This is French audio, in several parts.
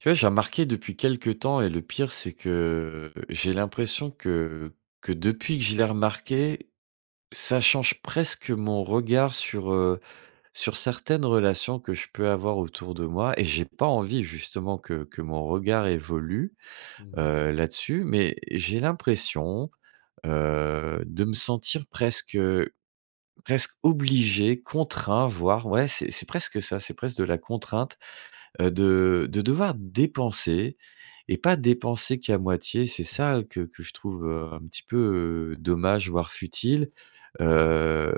Tu vois, j'ai remarqué depuis quelque temps et le pire c'est que, j'ai l'impression que que depuis que je l'ai remarqué, ça change presque mon regard sur, heu, sur certaines relations que je peux avoir autour de moi et j'ai pas envie justement que que mon regard évolue, Mmh mh. heu, là-dessus, mais j'ai l'impression, heu, de me sentir presque, heu, presque obligé, contraint, voire ouais, c'est c'est presque ça, c'est presque de la contrainte, heu, de de devoir dépenser, et pas dépenser qu'à moitié, c'est Mmh. ça, heu, que que je trouve, heu, un petit peu dommage voire futile, Mmh mh. heu,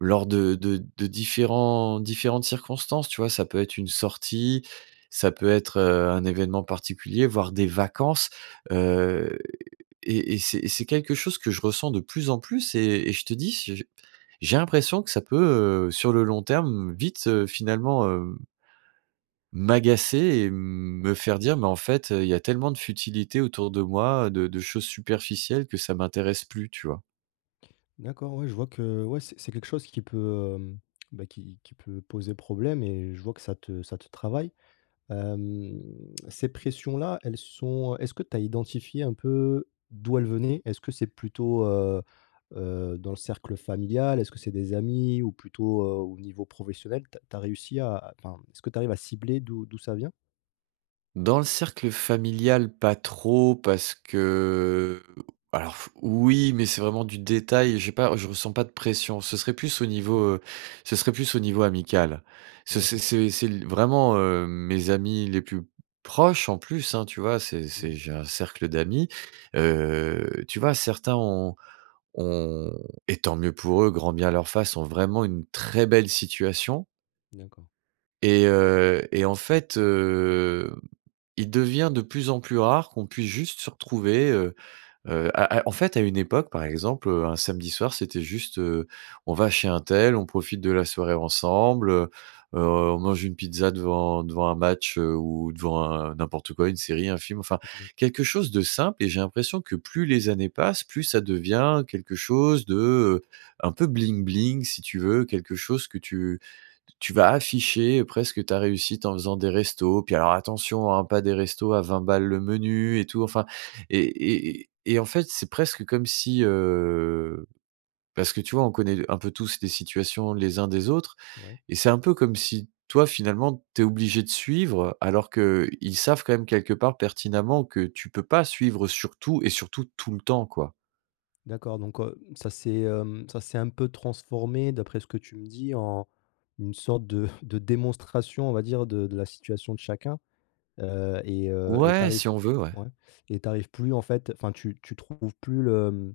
lors de de de différents différentes circonstances, tu vois? Ça peut être une sortie, ça peut être, heu, un évènement particulier, voire des vacances. Heu, et et c'est et c'est quelque chose que je ressens de plus en plus et et je te dis s je j'ai l'impression que ça peut, heu, sur le long terme, vite, heu, finalement hem m'agacer et me faire dire: «Mais en fait, heu, il y a tellement de futilité autour de moi, heu, de de choses superficielles que ça m'intéresse plus». Tu vois? D'accord, ouais, je vois que ouais, c'est c'est quelque chose qui peut, hem, bah, qui qui peut poser problème, et je vois que ça te ça te travaille. Hem, ces pressions-là, elles sont heu, est-ce que tu as identifié un peu d'où elles venaient? Est-ce que c'est plutôt, heu heu, dans le cercle familial? Est-ce que c'est des amis? Ou plutôt, heu, au niveau professionnel? Tu as tu as réussi à à enfin, est-ce que tu arrives à cibler d'où d'où ça vient? Dans le cercle familial, pas trop parce que, alors f oui, mais c'est vraiment du détail, j'ai pas je ressens pas de pression. Ce serait plus au niveau, Mmh mh. heu, ce serait plus au niveau amical. Ce c'est D'accord. c'est c'est l vraiment, heu, mes amis les plus proches, en plus, hein, tu vois? C'est c'est Mmh. j'ai un cercle d'amis. Heu, tu vois, certains ont ont, et tant mieux pour eux, grand bien leur fasse, ont vraiment une très belle situation. D'accord. Et heu, et en fait, heu, il devient de plus en plus rare qu'on puisse juste se retrouver, heu heu, à à, en fait, à une époque, par exemple, heu, un samedi soir, c'était juste, heu, on va chez untel, on profite de la soirée ensemble, heu heu, on mange une pizza devant devant un match, heu, ou devant un n'importe quoi, une série, un film, enfin, Mmh mh. quelque chose de simple, et j'ai l'impression que, plus les années passent, plus ça devient quelque chose de, heu, un peu bling bling, si tu veux, quelque chose que tu t tu vas afficher presque ta réussite en faisant des restos. Puis, alors, attention, hein, pas des restos à 20 balles, le menu et tout. Enfin, et et et en fait, c'est presque comme si, heu, parce que, tu vois, on connaît l un peu tous les situations, les uns, des autres, Ouais. et c'est un peu comme si, toi, finalement, tu es obligé de suivre, alors qu'ils savent quand même, quelque part, pertinemment, que tu peux pas suivre, heu, sur tout et surtout, tout le temps, quoi. D'accord, donc, heu, mmh, ça s'est, hem, ça, s'est un peu transformé d'après ce que tu me dis en une sorte de de démonstration, on va dire de de la situation de chacun, heu, et heu, et tu Ouais! arrives Si p on veut ouais. ouais, et tu arrives plus en fait, enfin tu tu trouves plus le, mmh,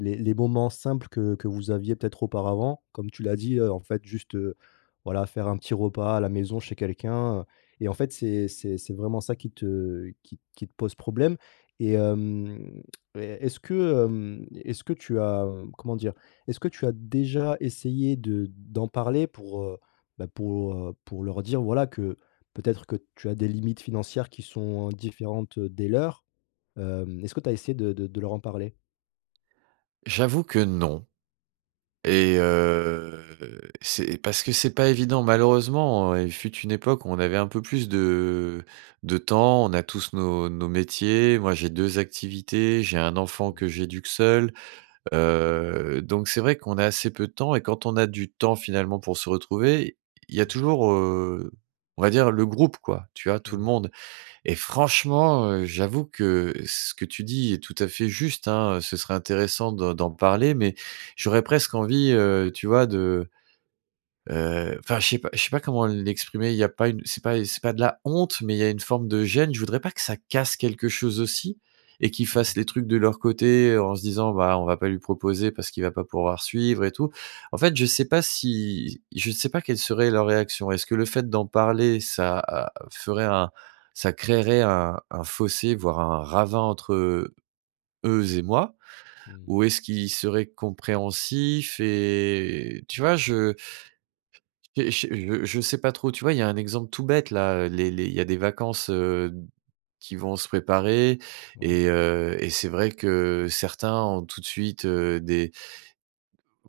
les les moments simples que que vous aviez peut-être auparavant. Comme tu l'as dit, heu, en fait juste, heu, voilà, faire un petit repas à la maison chez quelqu'un, heu, et en fait, c'est c'est c'est vraiment ça qui te qui t qui te pose problème, et hem, et e est-ce que, hem, e est-ce que tu as, hem, comment dire? Est-ce que tu as déjà essayé de d'en parler pour, heu, bah pour, heu, pour leur dire voilà que peut-être que tu as des limites financières qui sont différentes, heu, des leurs? Hem, est-ce que tu as essayé de de de leur en parler? J'avoue que non, Mmh. et heu, c'est parce que c'est pas évident malheureusement, il fut une époque où on avait un peu plus de de temps, on a tous nos nos métiers, moi j'ai 2 activités, j'ai un enfant Mmh. que j'éduque seul. Heu, donc c'est vrai qu'on a assez peu de temps et quand on a du temps finalement pour se retrouver, il y a Mmh. toujours, heu, on va dire le groupe quoi, tu vois tout le Mouais. monde, et franchement, heu, j'avoue que ce que tu dis est tout à fait juste hein, heu, ce serait intéressant de d'en parler, mais j'aurais presque envie, heu, tu vois de, heu, enfin je sais pas je sais pas comment l'exprimer, il y a pas une c'est pas c'est pas de la honte, mais il y a une forme de gêne. Je voudrais pas que ça casse quelque chose aussi et qu'ils Mmh mh. fassent les trucs de leur côté en se disant: «Bah, on va pas lui proposer parce qu'il va pas pouvoir suivre et tout». En fait, je sais pas s'ils je sais pas quelle serait leur réaction. Est-ce que le fait d'en parler, ça a a ferait un, ça créerait un un fossé, voire un ravin entre, heu, eux et moi? Mmh. Ou est-ce qu'ils seraient compréhensifs? Et tu vois? Je j'ai ché je je sais pas trop. Tu vois, il y a un exemple tout bête là, heu, les les il y a des vacances, heu, d qui vont se préparer Ouais. et heu, et c'est vrai que certains ont tout de suite, heu, des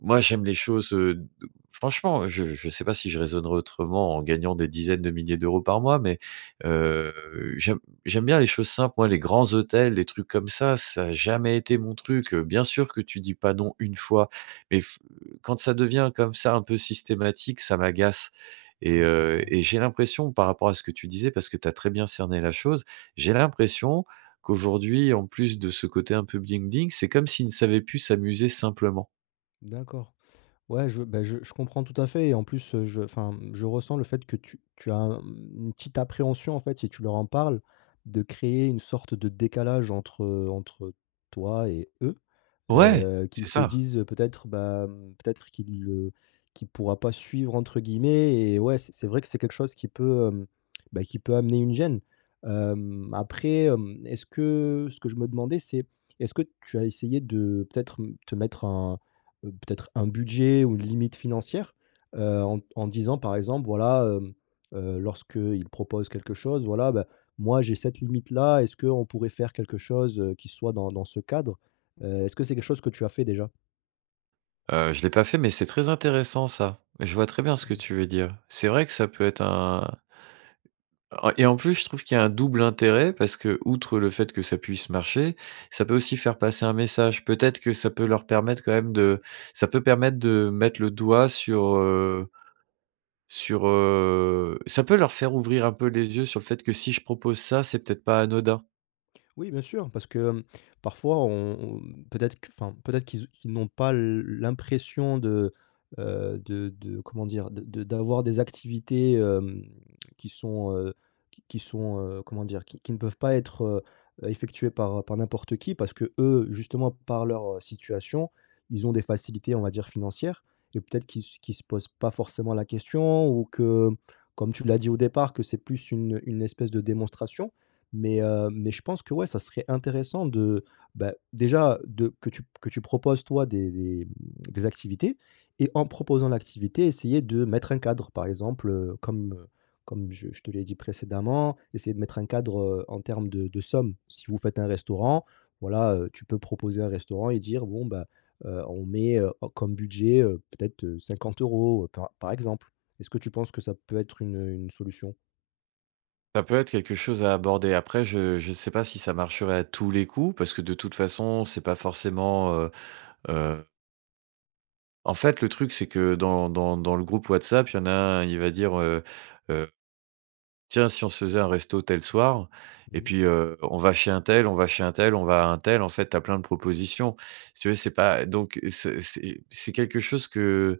moi, j'aime les choses, heu, d franchement, je je sais pas si je raisonnerai autrement en gagnant des dizaines de milliers d'euros par mois, mais, heu, j'aime j'aime bien les choses simples, moi les grands hôtels, les trucs comme ça, ça a jamais été mon truc, heu, bien sûr que tu dis pas non, 1 fois mais f heu, quand ça devient comme ça un peu systématique, ça m'agace, et Mouais, je heu, comprends. et j'ai l'impression par rapport à ce que tu disais, parce que tu as très bien cerné la chose, j'ai l'impression qu'aujourd'hui en plus de ce côté un peu bling-bling, c'est comme s'ils ne savaient plus s'amuser simplement. D'accord. Ouais je bah, je je comprends tout à fait et en plus, heu, je enfin, mmh, je ressens le fait que tu tu as, mmh, une petite appréhension en fait, si tu leur en parles, de créer une sorte de décalage entre entre toi et eux, Ouais! heu, qu'ils C'est se ça. disent, heu, peut-être bah, mmh, peut-être qu'il, heu, qu'il pourra pas «suivre» entre guillemets, et ouais, c c'est vrai que c'est quelque chose qui peut, hem, bah, qui peut amener une gêne. Hem, après, hem, est-ce que ce que je me demandais, c'est est-ce que tu as essayé de peut-être m te mettre un, heu, peut-être un budget ou une limite financière? Heu, en d en disant par exemple, voilà, hem, heu, lorsqu'ils proposent quelque chose: «Voilà, bah, moi j'ai cette limite-là, est-ce qu'on pourrait faire quelque chose, heu, qui soit dans dans ce cadre?» heu, est-ce que c'est quelque chose que tu as fait déjà? Heu, je l'ai pas fait, mais c'est très intéressant ça. Je vois très bien ce que Mmh. tu veux dire. C'est vrai que ça peut être un En et en plus je trouve qu'il y a un double intérêt parce qu'outre le fait que ça puisse marcher, ça peut aussi faire passer un message. Peut-être que ça peut leur permettre quand même de ça peut permettre de mettre le doigt sur, heu, sur, heu, ça peut leur faire ouvrir un peu les yeux sur le fait que si je propose ça, c'est peut-être pas anodin. Oui, bien sûr, parce que, hem, parfois on on peut-être q enfin, mmh, peut-être qu'ils ou qu'ils n'ont pas l l'impression de, heu, de de comment dire? De de d'avoir des activités, hem, qui sont, heu, qui qui sont, heu, comment dire, qui qui ne peuvent pas être, heu heu, effectuées par par n'importe qui, parce qu'eux, justement par leur, heu, situation, ils ont des facilités on va dire financières, et peut-être qu'ils s qu'ils se posent pas forcément la question ou que mmh, comme tu l'as dit au départ que c'est plus une une espèce de démonstration. Mais, heu, mais je pense que, ouais, ça serait intéressant de, bah, déjà de que tu p que tu proposes toi des des, mmh, des activités et en proposant l'activité, essayer de mettre un cadre. Par exemple, heu, comme, heu, comme je je te l'ai dit précédemment, essayer de mettre un cadre, heu, en termes de de somme. Si vous faites un restaurant, voilà, heu, tu peux proposer un restaurant et dire: «Bon, bah, heu, on met, heu, o comme budget, heu, peut-être, heu, 50 €» par par exemple. Est-ce que tu penses que ça peut être une, heu, une solution? Ça peut être quelque chose à aborder. Après, je je sais pas si ça marcherait à tous les coups parce que de toute façon, c'est pas forcément, heu heu En fait, le truc, c'est que dans dans dans le groupe WhatsApp, il y en a un, il va dire: «Heu heu, tiens, si on se faisait un resto tel soir et Mmh mh. puis, heu, on va chez un tel, on va chez un tel, on va à un tel», en fait, tu as plein de propositions. Si tu veux c'est pas, heu donc, heu, c'est c'est c'est quelque chose que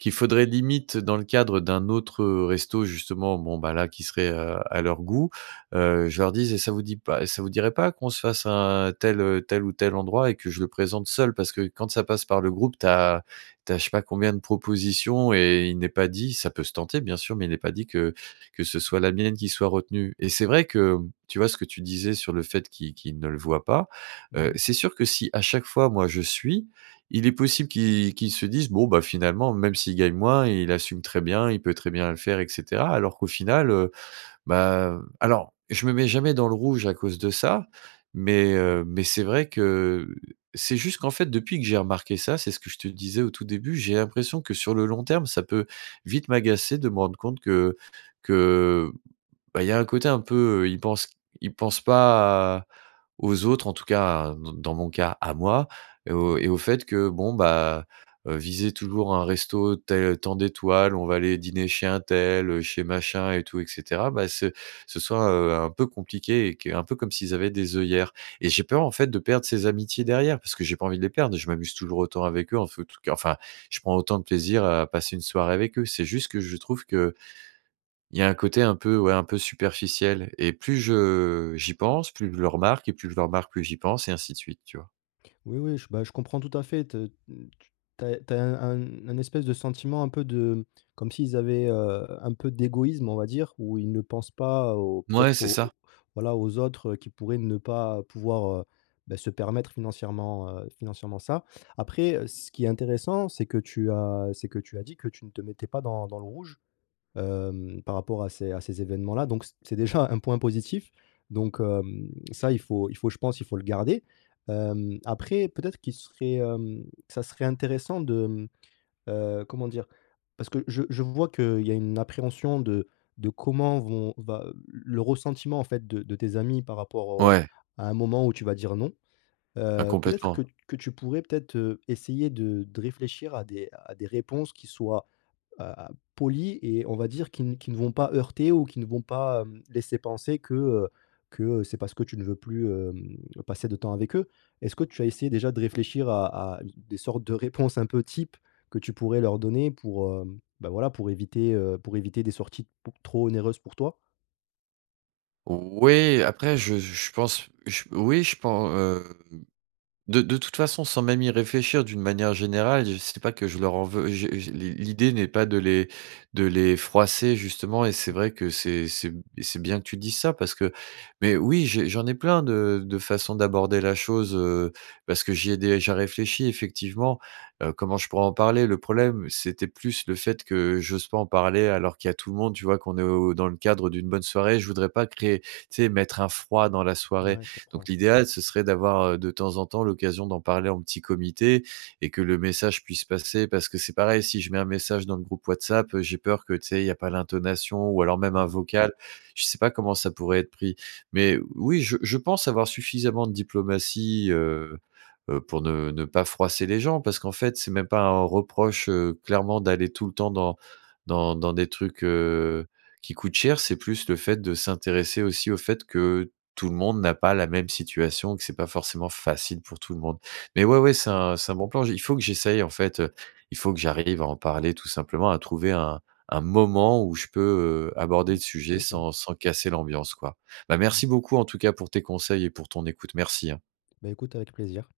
qu'il faudrait, limite dans le cadre d'un autre, heu, resto, justement, bon, bah là, qui serait, heu, à leur goût, heu, je leur dise: «Et ça vous dit pas ça vous dirait pas qu'on se fasse un tel, heu, tel ou tel endroit?» Et que je le présente seul. Parce que quand ça passe par le groupe, tu as tu as je sais pas combien de propositions et il n'est pas dit ça peut se tenter bien sûr, mais il n'est pas dit que que ce soit la mienne qui soit retenue. Et c'est vrai que, mmh, tu vois, ce que tu disais sur le fait qu'ils qu'ils ne le voient pas, Mmh heu, mh. c'est sûr que si à chaque fois moi je suis, il est possible qu'ils qu'ils se disent: «Bon, bah, finalement, même s'il gagne moins, il assume très bien, il peut très bien le faire et cetera», alors qu'au final heu, bah, hem alors, je me mets jamais dans le rouge à cause de ça, mais, Ouais. heu, mais c'est vrai que c'est juste qu'en fait depuis que j'ai remarqué ça, c'est ce que je te disais au tout début, j'ai l'impression que sur le long terme, ça peut vite m'agacer de me rendre compte que que, bah, il y a un côté un peu, heu, ils pensent q ils pensent pas à aux autres, en tout cas, dans dans mon cas, à moi, et au et Ouais. au fait que, bon, bah, heu, viser toujours un resto tel tant d'étoiles, on va aller dîner chez un tel, heu, chez machin et tout et cetera, bah ce ce soit, heu, un peu compliqué. Et q un peu comme s'ils avaient des œillères. Et j'ai peur, en fait de perdre ces amitiés derrière parce que j'ai pas envie de les perdre, je m'amuse toujours autant avec eux en fe tout cas enfin, je prends autant de plaisir à passer une soirée avec eux. C'est juste que je trouve qu'il y a un côté un peu, ouais, un peu superficiel. Et plus je j'y pense, plus je le remarque et plus je le remarque, plus j'y pense et ainsi de suite, tu vois? Oui, oui j bah je comprends tout à fait te n tu tu as e tu as un un un espèce de sentiment un peu de comme s'ils avaient, heu, un peu d'égoïsme, on va dire où ils ne pensent pas au Mouais, peut-être c'est au ça! au voilà aux autres, heu, qui pourraient ne pas pouvoir, heu, beh se permettre financièrement, heu, financièrement ça. Après, heu, ce qui est intéressant, c'est que tu as c'est que tu as dit que tu ne te mettais pas dans dans le rouge, hem, par rapport à ces à ces évènements là donc c c'est déjà un point positif, donc, hem, ça il faut il faut je pense, il faut le garder. Hem, après, peut-être qu'il serait, hem, ça serait intéressant de mmh, heu, comment dire? Parce que je je vois qu'il y a une appréhension de de comment vont va, heu, l le ressentiment en fait de de tes amis par rapport au Ouais. à un moment où tu vas dire «non». Bah, Heu, peut-être complètement. que t que tu pourrais peut-être, heu, essayer de de réfléchir à des à des réponses qui soient, heu, a polies et on va dire qui n qui ne vont pas heurter ou qui ne vont pas, hem, laisser penser que, heu, que c'est parce que tu ne veux plus, hem, passer de temps avec eux. Est-ce que tu as essayé déjà de réfléchir à à d des sortes de réponses un peu types que tu pourrais leur donner pour, hem, bah voilà, pour éviter, heu, pour éviter des sorties beaucoup trop onéreuses pour toi? Oui, après je je je pense, je oui, je pen hem, de de toute façon sans même y réfléchir d'une manière générale, j c'est pas que je leur en veux je je l'i l'idée n'est pas de les de les froisser, justement et c'est vrai que c'est c'est b et c'est bien que tu dises ça parce que mais oui, j'ai j'en ai plein de de façon d'aborder la chose, heu, parce que j'y ai déjà réfléchi effectivement. Heu, comment je pourrais en parler? Le problème, c'était plus le fait que j'ose pas en parler alors qu'il y a tout le monde, tu vois? Qu'on est au dans le cadre d'une bonne soirée, je voudrais pas créer tu sais, mettre un froid dans la N soirée. ouais, je Donc comprends. l'idéal, ce serait d'avoir, heu, de temps en temps l'occasion d'en parler en petit comité. Et que le message puisse passer parce que c'est pareil, si je mets un message dans le groupe Whatsapp, heu, j'ai peur que, tu sais, il y a pas l'intonation ou alors même Mmh un mh. vocal. Je sais pas comment ça pourrait être pris. Mais oui, je je pense avoir suffisamment de diplomatie, heu heu, pour ne ne pas froisser les gens parce qu'en fait, c'est même pas un reproche, heu, clairement d'aller tout le temps dans dans dans des trucs, heu, qui coûtent cher. C'est plus le fait de s'intéresser aussi au fait que, tout le monde n'a pas la même situation, que c'est pas forcément facile pour tout le monde. Mais ouais, ouais, c'est Mmh. un c'est un bon plan, j'y il faut que j'essaye, en fait, heu, il faut que j'arrive à en parler tout simplement, à trouver un un moment où je peux, heu, aborder le Mmh, sujet c'est ça. sans sans casser l'ambiance, quoi. Bah, Mmh. merci beaucoup en tout cas pour tes conseils et pour ton écoute, merci, hein! Beh, écoute avec plaisir.